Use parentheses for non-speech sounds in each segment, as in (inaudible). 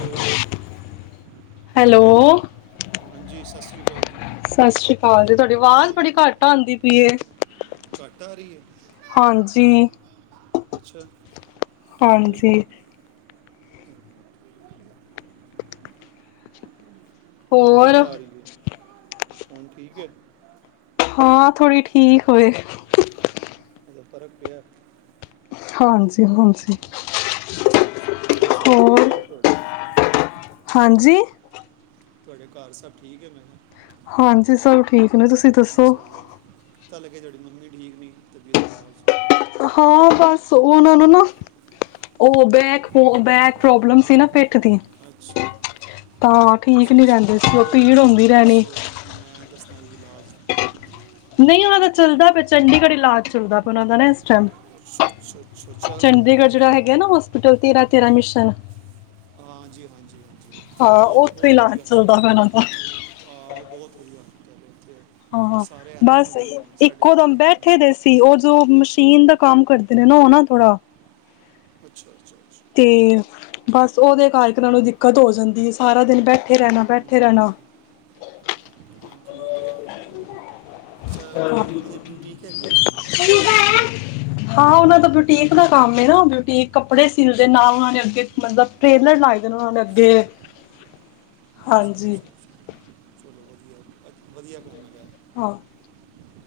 Hello, hello, ਹਾਂਜੀ ਸਾਸਰੀ ਕਾਲ ਜੀ। ਸਾਸਰੀ ਕਾਲ ਜੀ, ਤੁਹਾਡੀ ਆਵਾਜ਼ ਬੜੀ ਘੱਟ ਆਉਂਦੀ ਪਈ ਐ। ਘੱਟ ਆ ਰਹੀ ਆ, ਹਾਂਜੀ ਅੱਛਾ। ਇੱਕ ਹਾਂਜੀ। ਮਿੰਟ ਹੁਣ ਹੋਰ ਕਿਵੇਂ ਆ ਰਹੀ ਐ, ਹੁਣ ਠੀਕ ਐ। ਹਾਂ ਥੋੜ੍ਹੀ ਠੀਕ ਹੋਏ। ਕੋਈ ਫਰਕ ਪਿਆ? ਹਾਂਜੀ-ਹਾਂਜੀ। ਅੱਛਾ-ਅੱਛਾ, ਹੋਰ ਸਭ ਠੀਕ ਐ ਘਰ ਤੁਹਾਡੇ? ਹਾਂਜੀ। ਤੁਹਾਡੇ ਘਰ ਸਭ ਠੀਕ ਐ ਨਾ? ਹਾਂਜੀ, ਸਭ ਠੀਕ ਨੇ ਤੁਸੀਂ ਦੱਸੋ? ਪਤਾ ਲੱਗੇ ਤੁਹਾਡੀ ਮੰਮੀ ਠੀਕ ਨੀ ਤਬੀਅਤ ਖਰਾਬ ਸੀ ਹਾਂ ਬੱਸ ਉਹਨਾਂ ਨੂੰ ਨਾ ਉਹ ਬੈਕ-ਬੈਕ ਪ੍ਰੋਬਲਮ ਸੀ ਨਾ ਪਿੱਠ ਦੀ ਅੱਛਾ ਤਾਂ ਠੀਕ ਅੱਛਾ ਨੀ ਅੱਛਾ ਰਹਿੰਦੇ ਕੀ ਸੀ, ਉਹ ਪੀੜ ਪ੍ਰੋਬਲਮ ਆਉਂਦੀ ਮੈਨੂੰ ਰਹਿਣੀ ਦੱਸੋ ਮੈਂ ਦੱਸਣਾ ਕੋਈ ਇਲਾਜ ਨਹੀਂ ਉਹਨਾਂ ਦਾ ਚੱਲਦਾ ਪਿਆ, ਚੰਡੀਗੜ੍ਹ ਇਲਾਜ ਚੱਲਦਾ ਪਿਆ ਉਹਨਾਂ ਦਾ ਨਾ ਅੱਛਾ ਅੱਛਾ ਅੱਛਾ, ਚੱਲ ਰਿਹਾ ਚੰਡੀਗੜ੍ਹ ਮੇਰਾ ਜਿਹੜਾ ਹੈਗਾ ਇਲਾਜ ਨਾ ਹੋਸਪਿਟਲ ਤੇਰਾ-ਤੇਰਾ ਮਿਸ਼ਨ ਹਾਂਜੀ ਹਾਂਜੀ ਹਾਂਜੀ ਹਾਂ, ਉਹ ਉਥੋਂ ਹੀ ਇਲਾਜ ਚੱਲਦਾ ਵਾ ਉਹਨਾਂ ਦਾ ਆਹ, ਉਹ ਬਹੁਤ ਵਧੀਆ, ਉੱਥੇ ਹਾਂ-ਹਾਂ ਸਾਰੇ ਹੈਲਪ ਹੀ ਬੱਸ ਕਰਦੇ ਨੇ ਸਾਡੇ ਇੱਕੋ ਦਮ ਬਹਿਠ ਕਿੱਥੇ ਦੇ ਸੀ, ਉਹ ਜੋ ਮਸ਼ੀਨ ਦਾ ਕੰਮ ਕਰਦੇ ਨੇ ਨਾ ਉਹ ਨਾ ਥੋੜਾ ਅੱਛਾ-ਅੱਛਾ-ਛਾ। ਅਤੇ ਬੱਸ ਉਹਦੇ ਕਰਕੇ ਉਹਨਾਂ ਨੂੰ ਦਿੱਕਤ ਹੋ ਜਾਂਦੀ ਐ। ਸਾਰਾ ਦਿਨ ਬੈਠੇ ਰਹਿਣਾ, ਹਮ, ਬੈਠੇ ਹਮ, ਰਹਿਣਾ ਯੋ ਤੋਂ ਹੈ, ਅੱਛਾ ਕਿ ਉਹਨਾਂ ਦੀ ਕੀ ਡਿਊਟੀਕ ਹੈਗੀ ਐ। ਹਾਂ, ਉਹਨਾਂ ਦਾ ਬੁਟੀਕ ਦਾ ਕੰਮ ਐ ਨਾ ਬੂਟੀਕ ਕੱਪੜੇ ਸਿਲਦੇ ਨਾਲ ਉਹਨਾਂ ਨੇ ਅੱਗੇ ਮਤਲਬ ਟ੍ਰੇਲਰ ਲਾਏ ਨੇ ਉਹ ਨੇ ਅੱਗੇ ' (inaudible) ਹਾਂਜੀ। ਚਲੋ ਵਧੀਆ ਅੱਛਾ, ਵਧੀਆ ਕੰਮ ਹੈਗਾ। ਹਾਂ।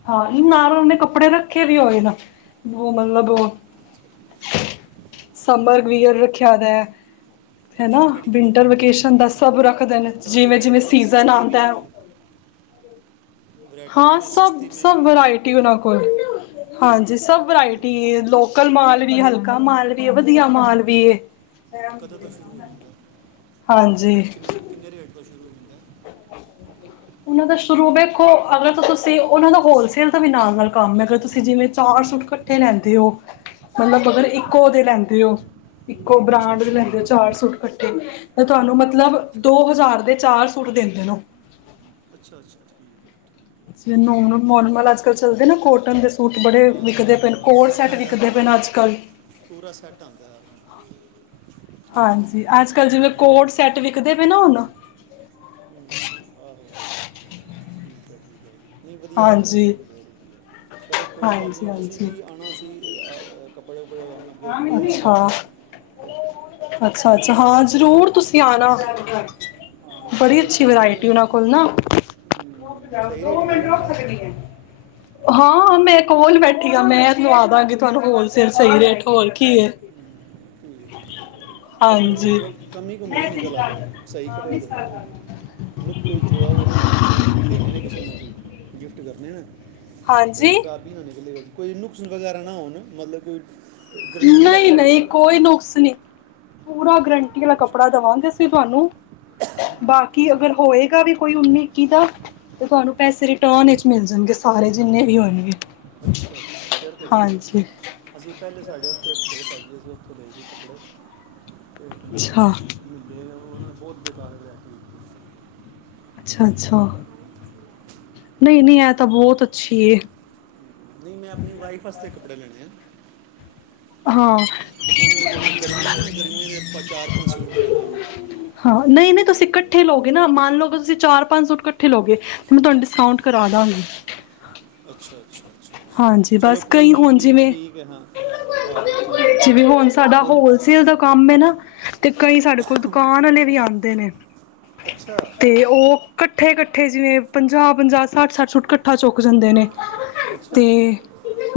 ਹਾਂ, ਇਹ ਨਾਲ ਚਲੋ, ਉਹ‌ਨੇ ਕੱਪੜੇ ਰੱਖੇ ਵੀ ਹੋਏ ਨਾ ਉਹ ਮਤਲਬ ਅੱਛਾ, ਠੀਕ ਸੰਬਰਵਅਰ ਹੈ। ਰੱਖਿਆ ਦਾ ਐ ਹਨਾ ਕਿੰਨੀ ਕਿਹੜੀ ਕਿਹੜੀ ਵਿੰਟਰ ਵੈਰਾਈਟੀ ਹੈਗੀ ਵੇਕੇਸ਼ਨ ਹੈ ਦਾ ਆਪਣਾ ਸਭ ਰੱਖਦੇ ਨੇ ਹਰ ਤਰ੍ਹਾਂ ਦੀ ਜਿਵੇਂ-ਜਿਵੇਂ ਵੈਰਾਈਟੀ ਹੈ ਸੀਜ਼ਨ ਸਸਤੀ ਵੀ ਆਦਾ ਐ। ਹੈਗੀ (inaudible) ਵੈਰਾਈਟੀ ਹਾਂ ਕਿਵੇਂ ਸਸਤੀ ਸਭ-ਸਭ ਮਹਿੰਗੀ ਵਰਾਇਟੀ ਉਹਨਾਂ ਕੋਲ। ਹਾਂਜੀ, ਸਭ ਅਹ, ਮੰਦੇ ਵਰਾਇਟੀ ਏ। ਲੋਕਲ ਮਾਲ ਵੀ, ਹਲਕਾ ਮਾਲ ਵੀ ਐ ਵਧੀਆ, ਮਾਲ ਵੀ ਐ। ਕਦੋਂ ਤੋਂ ਸ਼ੁਰੂ ਹੋ ਜਾਂਦਾ? ਹਾਂਜੀ। ਕਿੰਨੇ ਕਿੰਨੇ ਰੇਟ ਤੋਂ ਸ਼ੁਰੂ ਹੁੰਦਾ? (inaudible) ਉਹਨਾਂ ਦਾ ਸ਼ੁਰੂ ਵੇਖੋ ਅਗਰ ਤਾਂ ਤੁਸੀਂ ਉਹਨਾਂ ਦਾ ਹੋਲਸੇਲ ਦਾ ਵੀ ਨਾਲ-ਨਾਲ ਕੰਮ ਹੈਗਾ ਅਗਰ ਤੁਸੀਂ ਜਿਵੇਂ ਚਾਰ ਸੂਟ ਕ ਕੱਠੇ ਲੈਂਦੇ ਉਹ। ਅੱਛਾ ਮਤਲਬ ਅਗਰ ਇੱਕੋ ਦੇ ਲੈਂਦੇ ਓ ਇੱਕੋ ਅੱਛਾ ਬ੍ਰਾਂਡ ਦੇ ਅੱਛਾ ਲੈਂਦੇ ਓ ਠੀਕ। ਚਾਰ ਸੂਟ ਕੱਠੇ। ਤੇ ਤੁਹਾਨੂੰ ਮਤਲਬ ਅੱਛਾ ਅੱਛਾ ਦੋ ਅੱਛਾ ਹਜ਼ਾਰ ਦੇ ਚਾਰ ਸੂਟ ਦਿੰਦੇ ਓ। ਅੱਛਾ ਛੀ। ਜਿ ਨੋਰਮਲ ਅੱਜ-ਕੱਲ੍ਹ ਚੱਲਦੇ ਨਾ ਕੋਟਨ ਦੇ ਸੂਟ ਬੜੇ ਆਹ, ਵਿਕਦੇ ਹਾਂ ਪਏ ਹਾਂ ਕੋਟ ਸੈੱਟ ਆਂਦਾ ਵਿਕਦੇ ਪੈ ਪੂਰਾ ਅੱਜ-ਕੱਲ੍ਹ। ਪੂਰਾ ਸੈੱਟ ਆਦਾ। ਹਾਂਜੀ, ਅੱਜ-ਕੱਲ੍ਹ ਜਿਵੇਂ ਕੋਟ ਸੈੱਟ ਵਿਖਦੇ ਪਏ ਨਾ ਹੁਣ। ਹੂੰ, ਆਹੋ। ਠੀਕ ਐ। ਨਹੀਂ ਹਾਂਜੀ ਵਧੀਆ-ਵਧੀਆ ਚਲੋ ਕੋਈ ਗੱਲ ਹਾਂਜੀ ਨਹੀਂ ਅਸੀਂ ਹਾਂਜੀ ਵੀ ਆਣਾ ਸੀ। ਅ ਆਹ ਕੱਪੜੇ ਕੁਪੜੇ ਲ ਅੱਗੇ ਵਿਆਹ ਆ ਰਿਹਾ ਨਾ। ਤੇ ਅੱਛਾ-ਅੱਛਾ ਹਾਂ। ਜ਼ਰੂਰ ਤੁਸੀ ਆਣਾ। ਹਾਂ ਬੜੀ ਕੱਪੜੇ ਅੱਛੀ ਖਰੀਦਣੇ ਵਰਾਇਟੀ ਉਹਨਾਂ ਕੋਲ਼ ਨਾ। ਰੁਕ ਹਮ, ਜਾਓ। ਸਹੀ ਰੇਟ ਦੋ ਲਾ ਮਿੰਟ ਲੈਣਗੇ ਰੁੱਖ ਨਾ ਸਕਦੀ ਆ। ਹਾਂ ਮੈਂ ਕੋਲ ਬੈਠੀ ਆ ਮੈਂ ਲਵਾ ਦਾਂਗੀ ਤੁਹਾਨੂੰ ਹੋਲਸੇਲ ਸਹੀ ਰੇਟ। ਹੋਰ ਕੀ ਏ। ਠੀਕ। ਕੱਪੜੇ ਦੀ ਹਾਂਜੀ ਕਮੀ ਕਮੀ ਆ ਨਾ ਨਿਕਲ਼ ਆਵੇ ਸਹੀ ਕੱਪੜਾ ਦੇਣਾ। ਨੁੱਕ ਜੋਵਾ ਉਹ ਨਾ ਮੈਂ ਦੇਣੇ ਨੇ ਕਿਸੇ ਨੂੰ ਗਿਫ਼ਟ ਕਰਨੇ ਨੇ ਐ। ਕੋਈ ਹਾਂਜੀ ਖ਼ਰਾਬੀ ਨਾ ਨਿਕਲੇ ਕੋਈ ਨੁਕਸ ਵਗੈਰਾ ਨਾ ਹੋਣ ਮਤਲਬ ਕੋਈ। ਗਰੰਟੀ ਵਾਲਾ ਕੱਪੜਾ ਨਹੀਂ-ਨਹੀਂ। ਦੇਣਾ ਕੋਈ ਨੁਕਸ ਨੀ। ਪੂਰਾ ਗਰੰਟੀ ਆਲਾ ਅੱਛਾ ਕੱਪੜਾ ਦਵਾਂਗੇ ਅਸੀਂ ਤੁਹਾਨੂੰ, ਬਾਕੀ ਠੀਕ ਅਗਰ ਹੈ। ਹੋਏਗਾ ਵੀ। ਕੋਈ ਉਨੀ ਇੱਕੀ ਦਾ ਤੇ ਤੁਹਾਨੂੰ ਪੈਸੇ ਰਿਟਰਨ ਮਿਲ਼ ਜਾਣਗੇ ਸਾਰੇ ਜਿੰਨੇ ਵੀ ਹੋਣਗੇ। ਅੱਛ ਅੱਛਾ। ਫ਼ਿਰ ਤਾਂ ਵਧੀਆਂ ਹਾਂਜੀ ਅਸੀਂ ਪਹਿਲੇ ਸਾਡੇ ਉੱਥੇ ਲਏ ਸੀ ਕੱਪੜੇ ਤੇ ਅਛਾ। ਮਿਲਦੇ ਉਹਨਾਂ ਬਹੁਤ ਬੇਕਾਰ ਵਰਾਇਟੀ। ਅੱਛਾ ਅੱਛਾ। ਨਹੀਂ-ਨਹੀਂ ਐ ਤਾਂ ਬਹੁਤ ਅੱਛੀ ਏ। ਨਹੀਂ ਮੈਂ ਆਪਣੀ ਵਾਈਫ ਵਾਸਤੇ ਕੱਪੜੇ ਲੈਣੇ ਆ। ਹਾਂ। ਉਹਨੇ ਹਾਂ ਗਰਮੀਆਂ ਨਾ ਗਰਮੀਆਂ ਦੇ ਆਪਾਂ ਚਾਰ ਪੰਜ-ਸੂਟ ਲੈਣੇ ਉਹਨੇ। ਹਾਂ ਨਹੀਂ-ਨਹੀਂ ਤੁਸੀਂ ਇਕੱਠੇ ਨਾ ਮੰਨ ਲਓਗੇ ਤੁਸੀਂ ਚਾਰ ਪੰਜ ਸੂਟ ਇਕੱਠੇ ਲਓਗੇ। ਮੈਂ ਤੁਹਾਨੂੰ ਡਿਸਕਾਊਂਟ ਕਰਾਦਾਗੀ। ਅੱਛਾ ਅੱਛਾ ਅੱਛਾ ਹਾਂਜੀ ਅੱਛਾ। ਚਲੋ ਬਸ ਕੋਈ ਕਈ ਨੀ ਹੁਣ ਠੀਕ ਜਿਵੇਂ ਠੀਕ ਏ ਹਾਂ‌। ਆਹੋ ਠੀਕ ਐ। ਕੋਈ ਨੀ। ਸੇਲ ਦਾ ਕੰਮ ਏ ਨਾ ਤੇ ਕਈ ਸਾਡੇ ਕੋਲ਼ ਦੁਕਾਨ ਆਲੇ ਵੀ ਆਂਦੇ ਨੇ। ਅੱਛਾ ਤੇ ਉਹ ਕੱਠੇ ਕੱਠੇ ਜਿਵੇਂ ਪੰਜਾਹ -ਪੰਜਾਹ ਸੱਠ- ਸੱਠ ਸੂਟ ਕੱਠ ਠਾ ਚੁੱਕ ਜਾਂਦੇ ਨੇ। ਅੱਛਾ ਤੇ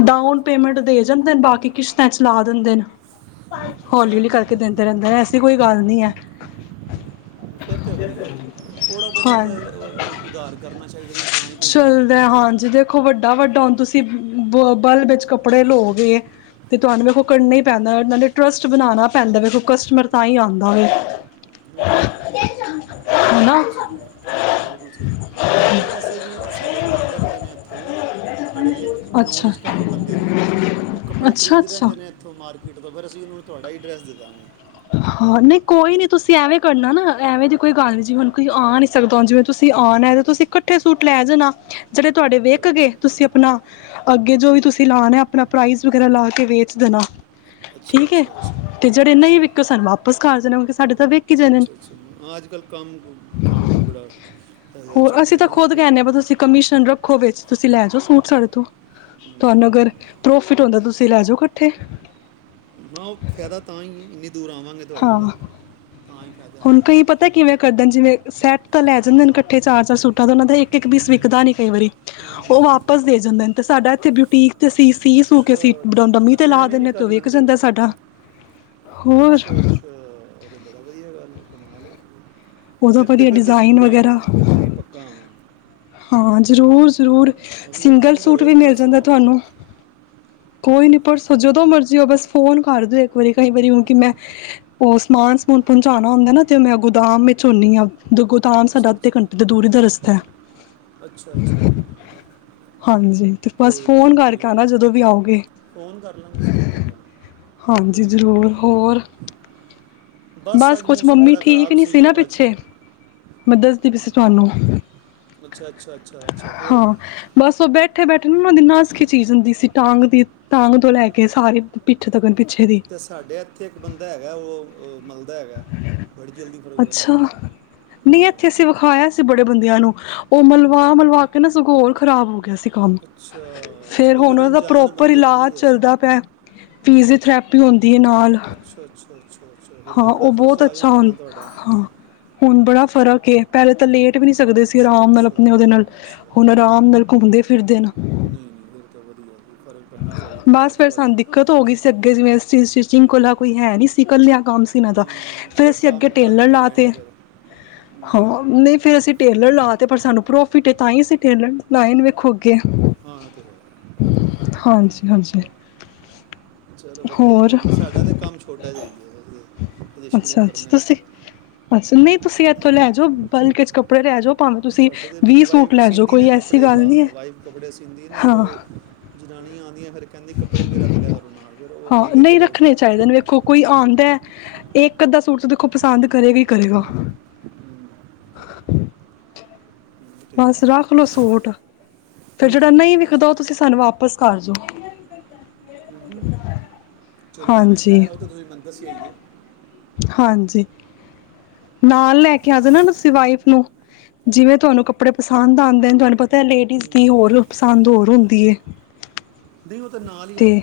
ਡਾਊਨ ਪੇਮੈਂਟ ਦੇ ਜਾਂਦੇ ਨੇ ਬਾਕੀ ਕਿਸ਼ਤਾਂ ਚਲਾ ਦਿੰਦੇ ਨੇ। ਹੌਲੀ ਅੱਛਾ ਹੌਲੀ ਕਰਕੇ ਦਿੰਦੇ ਰਹਿੰਦੇ ਆ ਐਸੀ ਕੋਈ ਗੱਲ ਨ੍ਹੀਂ ਐ। ਫ਼ਿਰ ਤੇ ਵਧੀਆਂ ਆ। ਥੋੜ੍ਹਾ ਬਹੁਤਾ ਹਾਂ ਤਾਂ ਉਧਾਰ ਕਰਨਾ ਚਾਹੀਦਾ ਨਾ। ਤਾਂ ਹੀ ਕੋਈ ਗਾਹਕ ਚੱਲਦਾ ਆਂਦਾ ਅੱਗੇ। ਹਾਂਜੀ ਦੇਖੋ ਵੱਡਾ ਵੱਡਾ ਹੁਣ ਤੁਸੀਂ ਬ ਬਲ ਵਿੱਚ ਕੱਪੜੇ ਲਓਗੇ ਤੇ ਤਹਾਨੂੰ ਵੇਖੋਂ ਹੂੰ ਕਰਨਾ ਹੀ ਪੈਂਦਾ। (unintelligible) ਨੇ ਟਰੱਸਟ ਬਣਾਣਾ ਪੈਂਦਾ ਵੇਖੋ ਕਸਟਮਰ ਤਾਂ ਹੀ ਆਂਦਾ ਵੇ। ਓ ਤੇ ਹੈ ਹਨਾ ਬਿਲਕੁਲ ਸਹੀ ਗੱਲ ਐ। ਬਿਲਕੁਲ ਸਹੀ ਮੇਰੇ ਕੋਲ਼ ਵੈਸੇ ਵੀ ਸਾਡੇ ਕੋਲ਼ ਆਂਦੇ ਰਹਿੰਦੇ ਨੇ ਇੱਥੇ ਵੀ। (unintelligible) ਨੌਨ ਅੱਛਾ 'ਚ ਕਾਫ਼ੀ ਬੰਦੇ ਨੇ ਉਹ ਕੱਪੜੇ ਅੱਛਾ ਖਰੀਦੀਦੇ ਅੱਛਾ ਰਹਿੰਦੇ ਨੇ। ਉੱਥੋਂ ਮਾਰਕੀਟ ਤੋਂ ਫ਼ਿਰ ਅਸੀਂ ਉਹਨਾਂ ਨੂੰ ਤੁਹਾਡਾ ਹੀ ਐਡਰੈੱਸ ਦੇਦਾਂਗੇ। ਹਾਂ ਨਹੀਂ ਕੋਈ ਨੀ ਤੁਸੀਂ ਐਵੇਂ ਕਰਨਾ ਨਾ ਐਵੇਂ ਦੀ ਕੋਈ ਗੱਲ ਨੀ ਜਿਵੇਂ ਹੁਣ ਕੋਈ ਆ ਨੀ ਸਕਦਾ। ਜਿਵੇਂ ਤੁਸੀਂ ਆਣਾ ਤੁਸੀਂ ਕੱਠੇ ਸੂਟ ਲੈ ਜਾਣਾ। ਜਿਹੜੇ ਤੁਹਾਡੇ ਚਲੋ ਵਕਿ ਠੀਕ ਗੇ ਹੈ। ਤੁਸੀਂ ਆਪਣਾ ਅੱਗੇ ਜੋ ਵੀ ਤੁਸੀਂ ਲਾਣਾ ਆਪਣਾ ਪ੍ਰਾਈਜ਼ ਵਗੈਰਾ ਲਾ ਕੇ ਵੇਚ ਦੇਣਾ। ਅੱਛਾ ਠੀਕ ਏ ਅੱਛਾ ਅੱਛਾ ਅੱਛਾ ਜਿਹੜੇ ਅੱਛਾ ਨਹੀਂ ਵਿਕੇ ਸਾਨੂੰ ਵਾਪਿਸ ਕਰ ਜਾਣਾ। ਕਿਉਂਕਿ ਸਾਡੇ ਤਾਂ ਵੇਕ ਅੱਛਾ ਅੱਛਾ ਅੱਜ- ਕੱਲ੍ਹ ਕੰਮ, ਕੰਮ ਵੀ ਬੜਾ ਇਹੋ ਜਿਹਾ ਚੱਲ ਰਿਹਾ ਨਾ। ਢਿੱਲ ਕਮੀਸ਼ਨ ਰੱਖੋਂ ਵਿੱਚ ਤੁਸੀਂ ਲੈ ਜਾਓ ਸੂਟ ਸਾਡੇ ਤੋਂ ਹਮ, ਤਹਾਨੂੰ ਅਗਰ ਹਮ। ਪਰੋਂ ਫਿਟ ਹੁੰਦਾ। ਤੁਸੀਂ ਲੈ ਜੋ ਕੱਠੇ। ਨਾ ਉਹ ਫ਼ਾਇਦਾ ਤਾਂ ਹੀ ਐ। ਇੰਨੀ ਦੂਰ ਆਵਾਂਗੇ ਤੁਹਾਡੇ ਹਾਂ ਕੋਲ਼। ਹੁਣ ਕਈ ਪਤ ਤਾਂ ਕਿਵੇਂ ਕਰਦੇ ਜਿਵੇਂ ਸੈੱਟ ਤਾਂ ਲੈ ਜਾਂਦੇ ਨੇ ਕੱਠੇ ਚਾਰ- ਚਾਰ ਸੂਟਾਂ ਦਾ ਉਹਨਾਂ ਦਾ ਇੱਕ- ਇੱਕ ਪੀਸ ਵਿਕਦਾ ਨੀ ਕਈ ਵਾਰੀ। ਹਮ, ਉਹ ਹਮ, ਵਾਪਸ ਦੇ ਹਮ। ਜਾਂਦੇ ਨੇ। ਤੇ ਸਾਡਾ ਇੱਥੇ ਬਿਊਟੀਕ ਤੇ ਅਸੀਂ ਸੀ ਸੂ ਕੇ ਅੱਛਾ ਅਸੀਂ ਅੱਛਾ ਅੱਛਾ ਡਮੀਂ ਤੇ ਅੱਛਾ ਲਾ ਐਵੇਂ ਵੀ ਦਿੰਨਾ ਆ ਤੇ ਓ ਕਰ ਵਿਕ ਜਾਂਦਾ ਸਾਡਾ। ਹੋਰ ਅੱਛਿਆ- ਅੱਛਿਆ ਆ ਤੇ ਬੜਾ ਵਧੀਆਂ ਗੱਲ ਏ ਕਮਾਲ ਐ। ਉਹਦਾ ਫਿਰ ਤੇ ਵਧੀਆ ਫਿਰ ਤੇ ਡਿਜ਼ਾਇਨ ਜ਼ਰੂਰ ਵਗੈਰਾ ਆਵਾਂਗਾ। ਫਿਰ ਤਾਂ ਅਸੀਂ ਪੱਕਾ ਆਵਾਂਗੇ। ਹਾਂ ਜ਼ਰੂਰ - ਜ਼ਰੂਰ ਅਸੀਂ ਸਿੰਗਲ ਆਵਾਂਗੇ ਸੂਟ ਤੁਹਾਡੇ ਵੀ ਕੋਲ ਮਿਲ ਪਰਸੋਂ ਜਾਂਦਾ ਆਵਾਂਗੇ ਤੁਹਾਨੂੰ। ਕੋਈ ਨੀ ਪਰਸੋ ਜਦੋਂ ਮਰਜ਼ੀ ਹੋ ਬਸ ਫੋਨ ਕਰ ਦਿਓ। ਇਕ ਵਾਰੀ ਕਈ ਵਾਰੀ ਹੁਣ ਕਿ ਮੈਂ ਹਮ, ਉਹ ਸਮਾਨ ਸਮੂਨ ਪਹੁੰਚਾਉਣਾ ਹੁੰਦਾ ਨਾ ਤੇ ਮੈਂ ਗੋਦਾਮ ਵਿੱਚ ਹੁੰਨੀ ਆ। ਦ ਗੋਦਾਮ ਸਾਡਾ ਅੱਛਾ ਅੱਧੇ ਅੱਛਾ ਘੰਟੇ ਦੀ ਦੂਰੀ ਦਾ ਰਸਤਾ। ਅੱਛਾ ਅੱਛਾ ਠੀਕ ਹਾਂਜੀ ਤੇ ਬਸ ਕੋਈ ਨਹੀਂ ਫੋਨ ਨਹੀਂ ਕਰਕੇ ਠੀਕ ਆਨਾ ਹੈ ਜਦੋਂ ਵੀ ਆਉਗੇ। ਫੋਨ ਕਰ ਲਾਂਗੇ ਅਸੀਂ ਕੋਈ ਗੱਲ ਨਹੀਂ, ਹਾਂਜੀ ਕੋਈ ਇਸ਼ੂ ਜ਼ਰੂਰ ਨਹੀਂ ਹੋਗਾ ਹੋਰ ਬਸ ਅੱਜ ਕੁਛ ਮੌਸਮ ਮੰਮੀ ਬੜਾ ਠੀਕ ਖਰਾਬ ਨੀ ਸੀ ਨਾ ਪਿਛ ਅੱਜ ਮੈਂ ਦੱਸਦੀ ਪਈ ਸੀ ਹਮ, ਤੁਹਾਨੂੰ। ਅੱਛਾ- ਅੱਛਾ ਅੱਛਾ - ਅੱਛਾ ਫਿਰ ਹਾਂ ਬਸ ਉਹ ਬੈਠੇ- ਬੈਠੇ ਨਾ ਉਹਨਾਂ ਦੀ ਨਸ ਖਿਚੀਜ ਹੁੰਦੀ ਸੀ ਟਾਂਗ ਦੀ। ਟੰਗ ਤੋਂ ਲੈ ਕੇ ਸਾਰੇ ਪਿੱਠ ਤੱਕ ਪਿੱਛੇ ਦੀ। ਤੇ ਸਾਡੇ ਇੱਥੇ ਇੱਕ ਬੰਦਾ ਹੈਗਾ। ਉਹ ਉਹ ਮਲਦਾ ਹੈਗਾ ਬੜੀ ਜਲਦੀ ਫਰਕ ਅੱਛਾ ਪੈਂਦਾ। ਨਹੀਂ ਆਹੋ। ਇੱਥੇ ਅਸੀਂ ਵਿਖਾਇਆ ਸੀ ਬੜੇ ਬੰਦਿਆਂ ਨੂੰ ਉਹ ਮਲਵਾ- ਮਲਵਾ ਕੇ ਨਾ ਸਗੋ ਹੋਰ ਖ਼ਰਾਬ ਹੋ ਗਿਆ ਸੀ। ਕੰਮ ਅੱਛਾ ਅੱਛਾ, ਫਿਰ ਉਹ ਹੁਣ ਉਹਦਾ ਅਣਜਾਣ ਪ੍ਰੋਪਰ ਬੰਦੇ ਹੋਣੇ ਇਲਾਜ ਜੇ ਚੱਲਦਾ ਪਿਆ। ਫਿਜੀਓਥੈਰੇੈਪੀ ਹੁੰਦੀ ਏ ਨਾਲ ਅੱਛਾ- ਅੱਛਾ- ਅੱਛਾ ਅੱਛਾ ਫਿਰ ਤਾਂ ਹਾਂ ਬੜਾ ਉਹ ਬਹੁਤ ਖਰਚਾ ਆ ਅੱਛਾ ਜਾਂਦਾ ਹੁਣ ਹੋਣਾ ਤੁਹਾਡਾ ਹਾਂ। ਹੁਣ ਬੜਾ ਫ਼ਰਕ ਏ ਪਹਿਲੇ ਤਾਂ ਲੇਟ ਵੀ ਨੀ ਹਮ, ਸਕਦੇ ਸੀ। ਅੱਛਾ ਆਰਾਮ ਨਾਲ ਅੱਛਾ ਆਪਣੇ ਉਹਦੇ ਨਾਲ ਅੱਛਾ ਹੁਣ ਆਰਾਮ ਨਾਲ ਘੁੰਮਦੇ-ਫਿਰਦੇ ਨਾ। ਨਹੀਂ-ਨਹੀਂ ਇਹ ਤਾਂ ਵਧੀਆ, ਘਰੇ ਪੈਣਾ ਚਾਹੀਦਾ ਹੈ ਬਸ ਫਿਰ ਅੱਜ-ਕੱਲ੍ਹ ਸਾਨੂੰ ਦਿੱਕਤ ਹੋ ਗਈ ਸੀ, ਅੱਗੇ ਜਿਵੇਂ ਸਟੀਚਿੰਗ ਕੋਲਾ ਕੋਈ ਹੈ ਨੀ ਸੀ ਕੱਲਿਆ ਕੰਮ ਇੰਨ੍ਹਾਂ ਦਾ, ਅਮ, ਫਿਰ ਅਸੀਂ ਅੱਗੇ ਟੇਲਰ ਲਾ ਤੇ ' (inaudible) ਹਾਂ, ਨਹੀਂ ਫਿਰ ਅਸੀਂ ਟੇਲਰ ਲਾ ਤੇ ਪਰ ਸਾਨੂੰ ਪ੍ਰੋਫਿਟ ਐ ਤਾਂ ਈ ਅਸੀਂ ਟੇਲਰ ਲਾਏ ਵੇਖੋ ਅੱਗੇ। ਹਾਂ, ਇਹ ਤੇ ਹੈ, ਉਹ ਤਾਂ ਹੈ। ਹਾਂਜੀ-ਹਾਂਜੀ। ਚਲੋ ਵਧੀਆ ਜੀ, ਵਧੀਆ ਸਾਡਾ ਤਾਂ ਕੰਮ ਛੋਟਾ ਜਿਹਾ ਈ ਏ। ਅੱਛਾ-ਅੱਛਾ ਤੁਸੀਂ, ਅੱਛਾ ਨਹੀਂ ਤੁਸੀਂ ਇੱਥੋਂ ਲੈ ਜਾਓ। ਬਲਕ 'ਚ' ਕੱਪੜੇ ਲੈ ਜਓ, ਭਾਵੇਂ ਤੁਸੀਂ ਸਾਡੇ ਤੇ ਮੇਰੀ ਵੀਹ ਸੂਟ ਵਾਈਫ ਲੈ ਜਓ ਸਿੰਦੀ ਨਾ ਕੋਈ ਐਸੀ ਕੱਪੜੇ ਗੱਲ ਨੀ ਐ ਹਾਂ ਵਾਈਫ ਕੱਪੜੇ ਸਿੰਦੀ ਨਾ ਫਿਰ ਹਾਂ। ਉਹ ਜਨਾਨੀਆਂ ਆਂਦੀਆਂ ਫਿਰ ਕਹਿੰਦੀ ਕੱਪੜੇ ਵੀ ਰੱਖ ਲਿਆ ਕਰੋ ਨਾਲ ਫਿਰ ਹਾਂ ਕਹਿੰਦੀ ਨਹੀਂ ਚਲੋ। ਰੱਖਣੇ ਚਾਹੀਦੇ ਨੇ ਵੇਖੋ ਕੋਈ ਆਂਦਾ। ਇੱਕ, ਅੱਧਾ ਸੂਟ ਤਾਂ ਦੇਖੋ ਪਸੰਦ ਕਰੇਗਾ ਈ ਕਰੇਗਾ। ਹਮ, ਹਮ, ਉਹ ਤੇ ਹੈ ਬੱਸ, ਰੱਖ ਲੋਓ ਸੂਟ, ਫਿਰ ਜਿਹੜਾ ਠੀਕ ਨਹੀਂ ਹੈ ਵਿਕਦਾ ਵੈਸੇ ਉਹ ਤਾਂ ਤੁਸੀਂ ਸਾਨੂੰ ਵਾਪਸ ਕਰ ਜੋ। ਹੂੰ-ਚਲੋ ਐਵੇਂ, ਹਾਂਜੀ ਏਹ ਤੁਸੀ ਮੈਨੂੰ ਦੱਸਿਆ ਈ ਐ। ਹਾਂਜੀ। ਨਾਲ ਲੈ ਕੇ ਆ ਜਾਣਾ, ਤੁਸੀ ਵਾਈਫ ਨੂੰ, ਜਿਵੇਂ ਤੁਹਾਨੂੰ ਕ ਕੱਪੜੇ ਪਸੰਦ ਆਂਦੇ ਨੇ ਤੁਹਾਨੂੰ ਪਤਾ ਲੇਡੀਜ਼ ਦੀ ਹੋਰ ਪਸੰਦ ਹੋਰ ਹੁੰਦੀ ਏ। ਨਹੀਂ ਉਹ ਤੇ ਨਾਲ ਈ ਆਏ।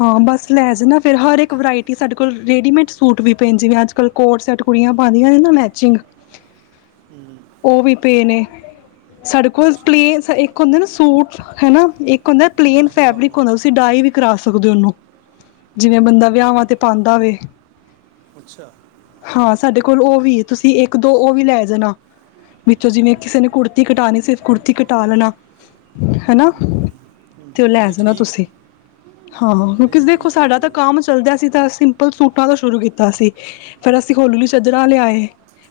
ਹਾਂ, ਬੱਸ ਲੈ ਜਾਣਾ ਫਿਰ ਹਰ ਇੱਕ ਵਰਾਇਟੀ ਸਾਡੇ ਕੋਲ ਰੇਡੀਮੇਡਸ ਸੂਟ ਵੀ ਭੈਣਜੀ ਅੱਜ-ਕੱਲ ਕੋਟ ਸੈਟ ਕੁੜੀਆਂ ਪਾਉਂਦੀਆਂ ਨੇ ਨਾ ਮੈਚਿੰਗ। ਓ ਉਹ ਵੀ ਪਏ ਨੇ, ਸਾਡੇ ਕੋਲ ਪਲੇਨ ਅੱਛਾ ਇੱਕ ਹੁੰਦੇ ਨਾ ਸੂਟ ਹਨਾ, ਇੱਕ ਹੁੰਦਾ ਪਲੇਨ ਆਹੋ ਫੈਬਰਿਕ ਆਹੋ ਹੁੰਦਾ, ਤੁਸੀਂ ਡਾਈ ਵੀ ਹੂੰ ਕਰਾ ਸਕਦੇ ਉਹਨੂੰ, ਜਿਵੇਂ ਬੰਦਾ ਵਿਆਹਵਾਂ ਹੂੰ ਤੇ ਪਾਂਦਾ ਹੋਵੇ। ਅੱਛਾ। ਹਾਂ, ਸਾਡੇ ਕੋਲ ਉਹ ਵੀ ਏ ਤੁਸੀਂ ਇੱਕ, ਦੋ ਉਹ ਵੀ ਲੈ ਜਾਣਾ। ਵਿੱਚੋਂ ਜਿਵੇਂ ਕਿਸੇ ਨੇ ਕੁੜਤੀ ਕਟਾਉਣੀ, ਸਿਰਫ ਕੁੜਤੀ ਕਟਾ ਲੈਣਾ। ' ਹਨਾ (unintelligible) ਤੇ ਉਹ ਲੈ ਜਾਣਾ ਤੁਸੀਂ, ਹਾਂ ਨਹੀਂ ਬਿਕਿਓਜ ਨਹੀਂ ਦੇਖੋ ਠੀਕ ਹੈ ਸਾਡਾ ਤਾਂ ਜ਼ਰੂਰ ਕੰਮ ਚਲਦਿਆ ਸੀ ਤਾਂ, ਸਿੰਪਲ ਸੂਟਾਂ ਤੋਂ ਸ਼ੁਰੂ ਕੀਤਾ ਸੀ ਫੇਰ ਅਸੀਂ ਹੋਲੀ-ਹੌਲੀ ਚੱਦਰਾਂ ਲਿਆਏ।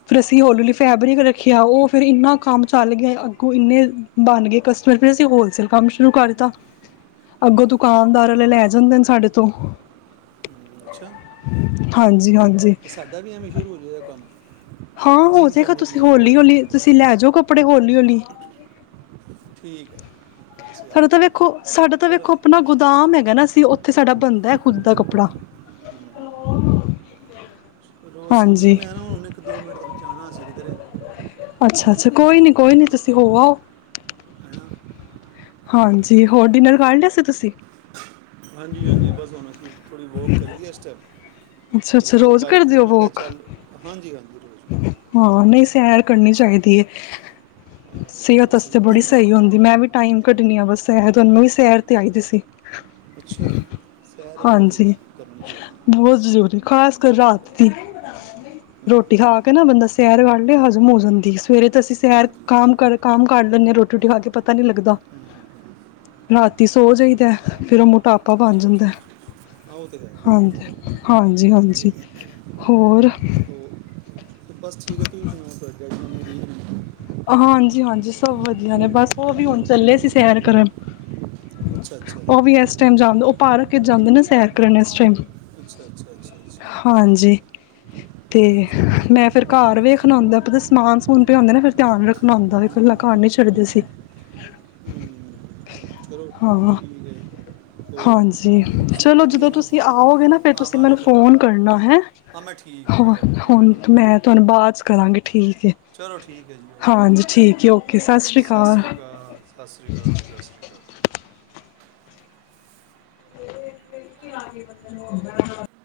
ਫਿਰ ਅਸੀਂ ਹੌਲੀ-ਹੌਲੀ ਫੈਬਰਿਕ ਰੱਖਿਆ ਉਹ ਫਿਰ ਇੰਨਾ ਕੰਮ ਚੱਲ ਗਿਆ ਅੱਗੋਂ ਇੰਨੇ ਬਣ ਗਏ ਕਸਟਮਰ ਫਿਰ ਅਸੀਂ ਹੋਲਸੇਲ ਕੰਮ ਸ਼ੁਰੂ ਕਰ ਤਾ। ਅੱਗੋਂ ਦੁਕਾਨਦਾਰ ਵਾਲੇ ਲੈ ਜਾਂਦੇ ਨੇ ਸਾਡੇ ਤੋਂ ਹੂੰ, ਅੱਛਾ। ਹਾਂਜੀ-ਹਾਂਜੀ। ਦਾ ਵੀ ਐਵੇ ਸੁਰੂ' ' (unintelligible) ਹਾਂ ਹੋਜੇਗਾ ਤੁਸੀਂ, ਹੌਲੀ-ਹੌਲੀ ਤੁਸੀਂ ਲੈ ਜਾਓ, ਕੱਪੜੇ ਹੌਲੀ-ਹੌਲੀ। ਠੀਕ ਐ। ਸਾਡਾ ਤਾਂ ਵੇਖੋ, ਸਾਡਾ ਤਾਂ ਵੇਖੋ ਹੂੰ, ਆਪਣਾ ਗੁਦਾਮ ਗੁਦਾਮ ਹੈਗਾ ਅਸੀਂ, ਉੱਥੇ ਸਾਡਾ ਬਣਦਾ ਹੈ ਦਾ ਖੁਦ ਦਾ ਕੱਪੜਾ ਰੋ ਸੀ ਵੀ ਹਾਂਜੀ ਮੈਂ ਨਾ ਹੁਣ ਇੱਕ, ਦੋ ਮਿੰਟ ਤੱਕ ਜਾਣਾ ਸੀ ਕਿੱਧਰੇ ਅੱਛਾ-ਅੱਛਾ, ਕੋਈ ਨੀ, ਕੋਈ ਨੀ ਤੁਸੀਂ ਹੋ ਆਓ। ਹਨਾ ਤੇ ਹਾਂਜੀ, ਹੋਰ ਡਿਨਰ ਕਰ ਲਿਆ ਸੀ ਤੁਸੀਂ? ਹਾਂਜੀ-ਹਾਂਜੀ, ਬੱਸ ਹੁਣ ਅਸੀਂ ਥੋੜੀ ਵੋਕ ਕਰਲੀ ਇਸ ਟਾਈਮ ਅੱਛਾ ਅਤੇ ਅੱਛਾ ਉਹ ਰੋਜ਼ ਵਾਈਫ ਕਰਦੇ ਨੇ ਹੋ ਮੈਂ ਕਿਹਾ ਵੋਕ ਚੱਲ ਹਾਂਜੀ-ਹਾਂਜੀ ਰੋਜ਼ ਹਾਂ, ਨਹੀਂ ਸੈਰ ਕਰਨੀ ਚਾਹੀਦੀ ਐ ਆਹੋ, ਸਿਹਤ ਬਸ ਆਸਤੇ ਬੜੀ ਸਹੀ ਹੁੰਦੀ ਮੈਂ ਵੀ ਟਾਈਮ ਕੱਢਣੀ ਆ ਬੱਸ ਸ਼ਾਇਦ ਵੀ ਸੈਰ ਤੇ ਆਈ ਦੀ ਸੀ। ਅੱਛਾ, ਸੈਰ ਬਹੁਤ ਜ਼ਰੂਰ ਹਾਂਜੀ ਕਰਨੀ ਚਾਹੀਦੀ ਆ ਬਹੁਤ ਜ਼ਰੂਰੀ ਖ਼ਾਸ ਕਰ ਰਾਤ ਦੀ, ਹੂੰ, ਹੂੰ। ਰੋਟੀ ਖਾ ਕੇ ਨਾ ਬੰਦਾ ਸੈਰ ਕਰ ਲਏ ਹਜ਼ਮ ਹੋ ਜਾਂਦੀ ਆ ਸਵੇਰੇ ਤਾਂ ਅਸੀਂ ਸੈਰ ਹਾਂਜੀ ਹਾਂਜੀ ਕੰਮ ਕ ਕੰਮ ਕਰ ਲੈਂਦੇ ਹਾਂ ਰੋਟੀ ਰੋਟੀ ਖਾ ਕੇ ਪਤਾ ਨਹੀਂ ਲੱਗਦਾ। ਹਮ-ਹਮ। ਰਾਤੀ ਸੋ ਜਾਈਦਾ, ਫਿਰ ਉਹ ਮੋਟਾਪਾ ਬਣ ਅੱਛਾ ਜਾਂਦਾ ਅੱਛਾ ਅੱਛਾ, ਏ। ਅੱਛਾ ਹਾਂ, ਉਹ ਤੇ ਹੈ। ਹਾਂਜੀ-ਹਾਂਜੀ, ਹੋਰ ਬੱਸ ਠੀਕ ਐ, ਤੁਸੀਂ ਸੁਣਾਓ ਤੁਹਾਡੇ ਹਾਂਜੀ-ਹਾਂਜੀ ਸਭ ਵਧੀਆ ਨੇ ਬੱਸ ਉਹ ਵੀ ਹੁਣ ਚੱਲੇ ਸੀ ਸੈਰ ਕਰਨ। ਅੱਛਾ ਅੱਛਾ ਉਹ ਵੀ ਇਸ ਟਾਈਮ ਜਾਂਦੇ, ਉਹ ਪਾਰਕ ਜਾਂਦੇ ਨਾ ਸੈਰ ਕਰਨ ਇਸ ਟਾਈਮ ਅੱਛਾ-ਅੱਛਾ, ਅੱਛਾ-ਅੱਛਾ। ਹਾਂਜੀ, ਤੇ ਚਲੋ ਮੈਂ ਫਿਰ ਵਧੀਆ ਘਰ ਵੇਖਣਾ ਆਉਂਦਾ ਪਤਾ ਸਮਾਨ- ਸਮੂਨ ਪਿਆ ਹੁੰਦਾ ਨਾ ਫਿਰ ਧਿਆਨ ਰੱਖਣਾ ਹੁੰਂਦਾ, ਇਕੱਲਾ ਘਰ ਨੀ ਛੱਡਦੇ ਸੀ। ਹਮ, ਚਲੋ ਹਾਂ ਠੀਕ ਐ ਜੀ। ਹਾਂਜੀ, ਚਲੋ ਜਦੋਂ ਤੁਸੀਂ ਸਰ ਆਓਗੇ ਨਾ ਫਿਰ ਤੁਸੀਂ ਮੈਨੂੰ ਫੋਨ ਕਰਨਾ ਹੈਂ। ਹਾਂ ਮੈਂ ਠੀਕ ਹੈ ਮੈਂ ਹੋ ਤੁਹਾਨੂੰ ਫੋਨ ਹੁਣ ਕਰ ਲਾਂਗਾ ਮੈਂ ਤੁਹਾਨੂੰ ਬਾਅਦ ਕਰਾਂਗੀ ਠੀਕ ਐ ਚਲੋ ਠੀਕ ਹੈ ਜੀ, ਓਕੇ ਜੀ, ਸਤਿ ਸ਼੍ਰੀ ਅਕਾਲ। ਸਾਸ਼੍ਰੀ ਕਾਲ, ਸਾਸ਼੍ਰੀ ਕਾਲ ਜੀ, ਸਾਸ਼੍ਰੀ ਕਾਲ। ' (unintelligible)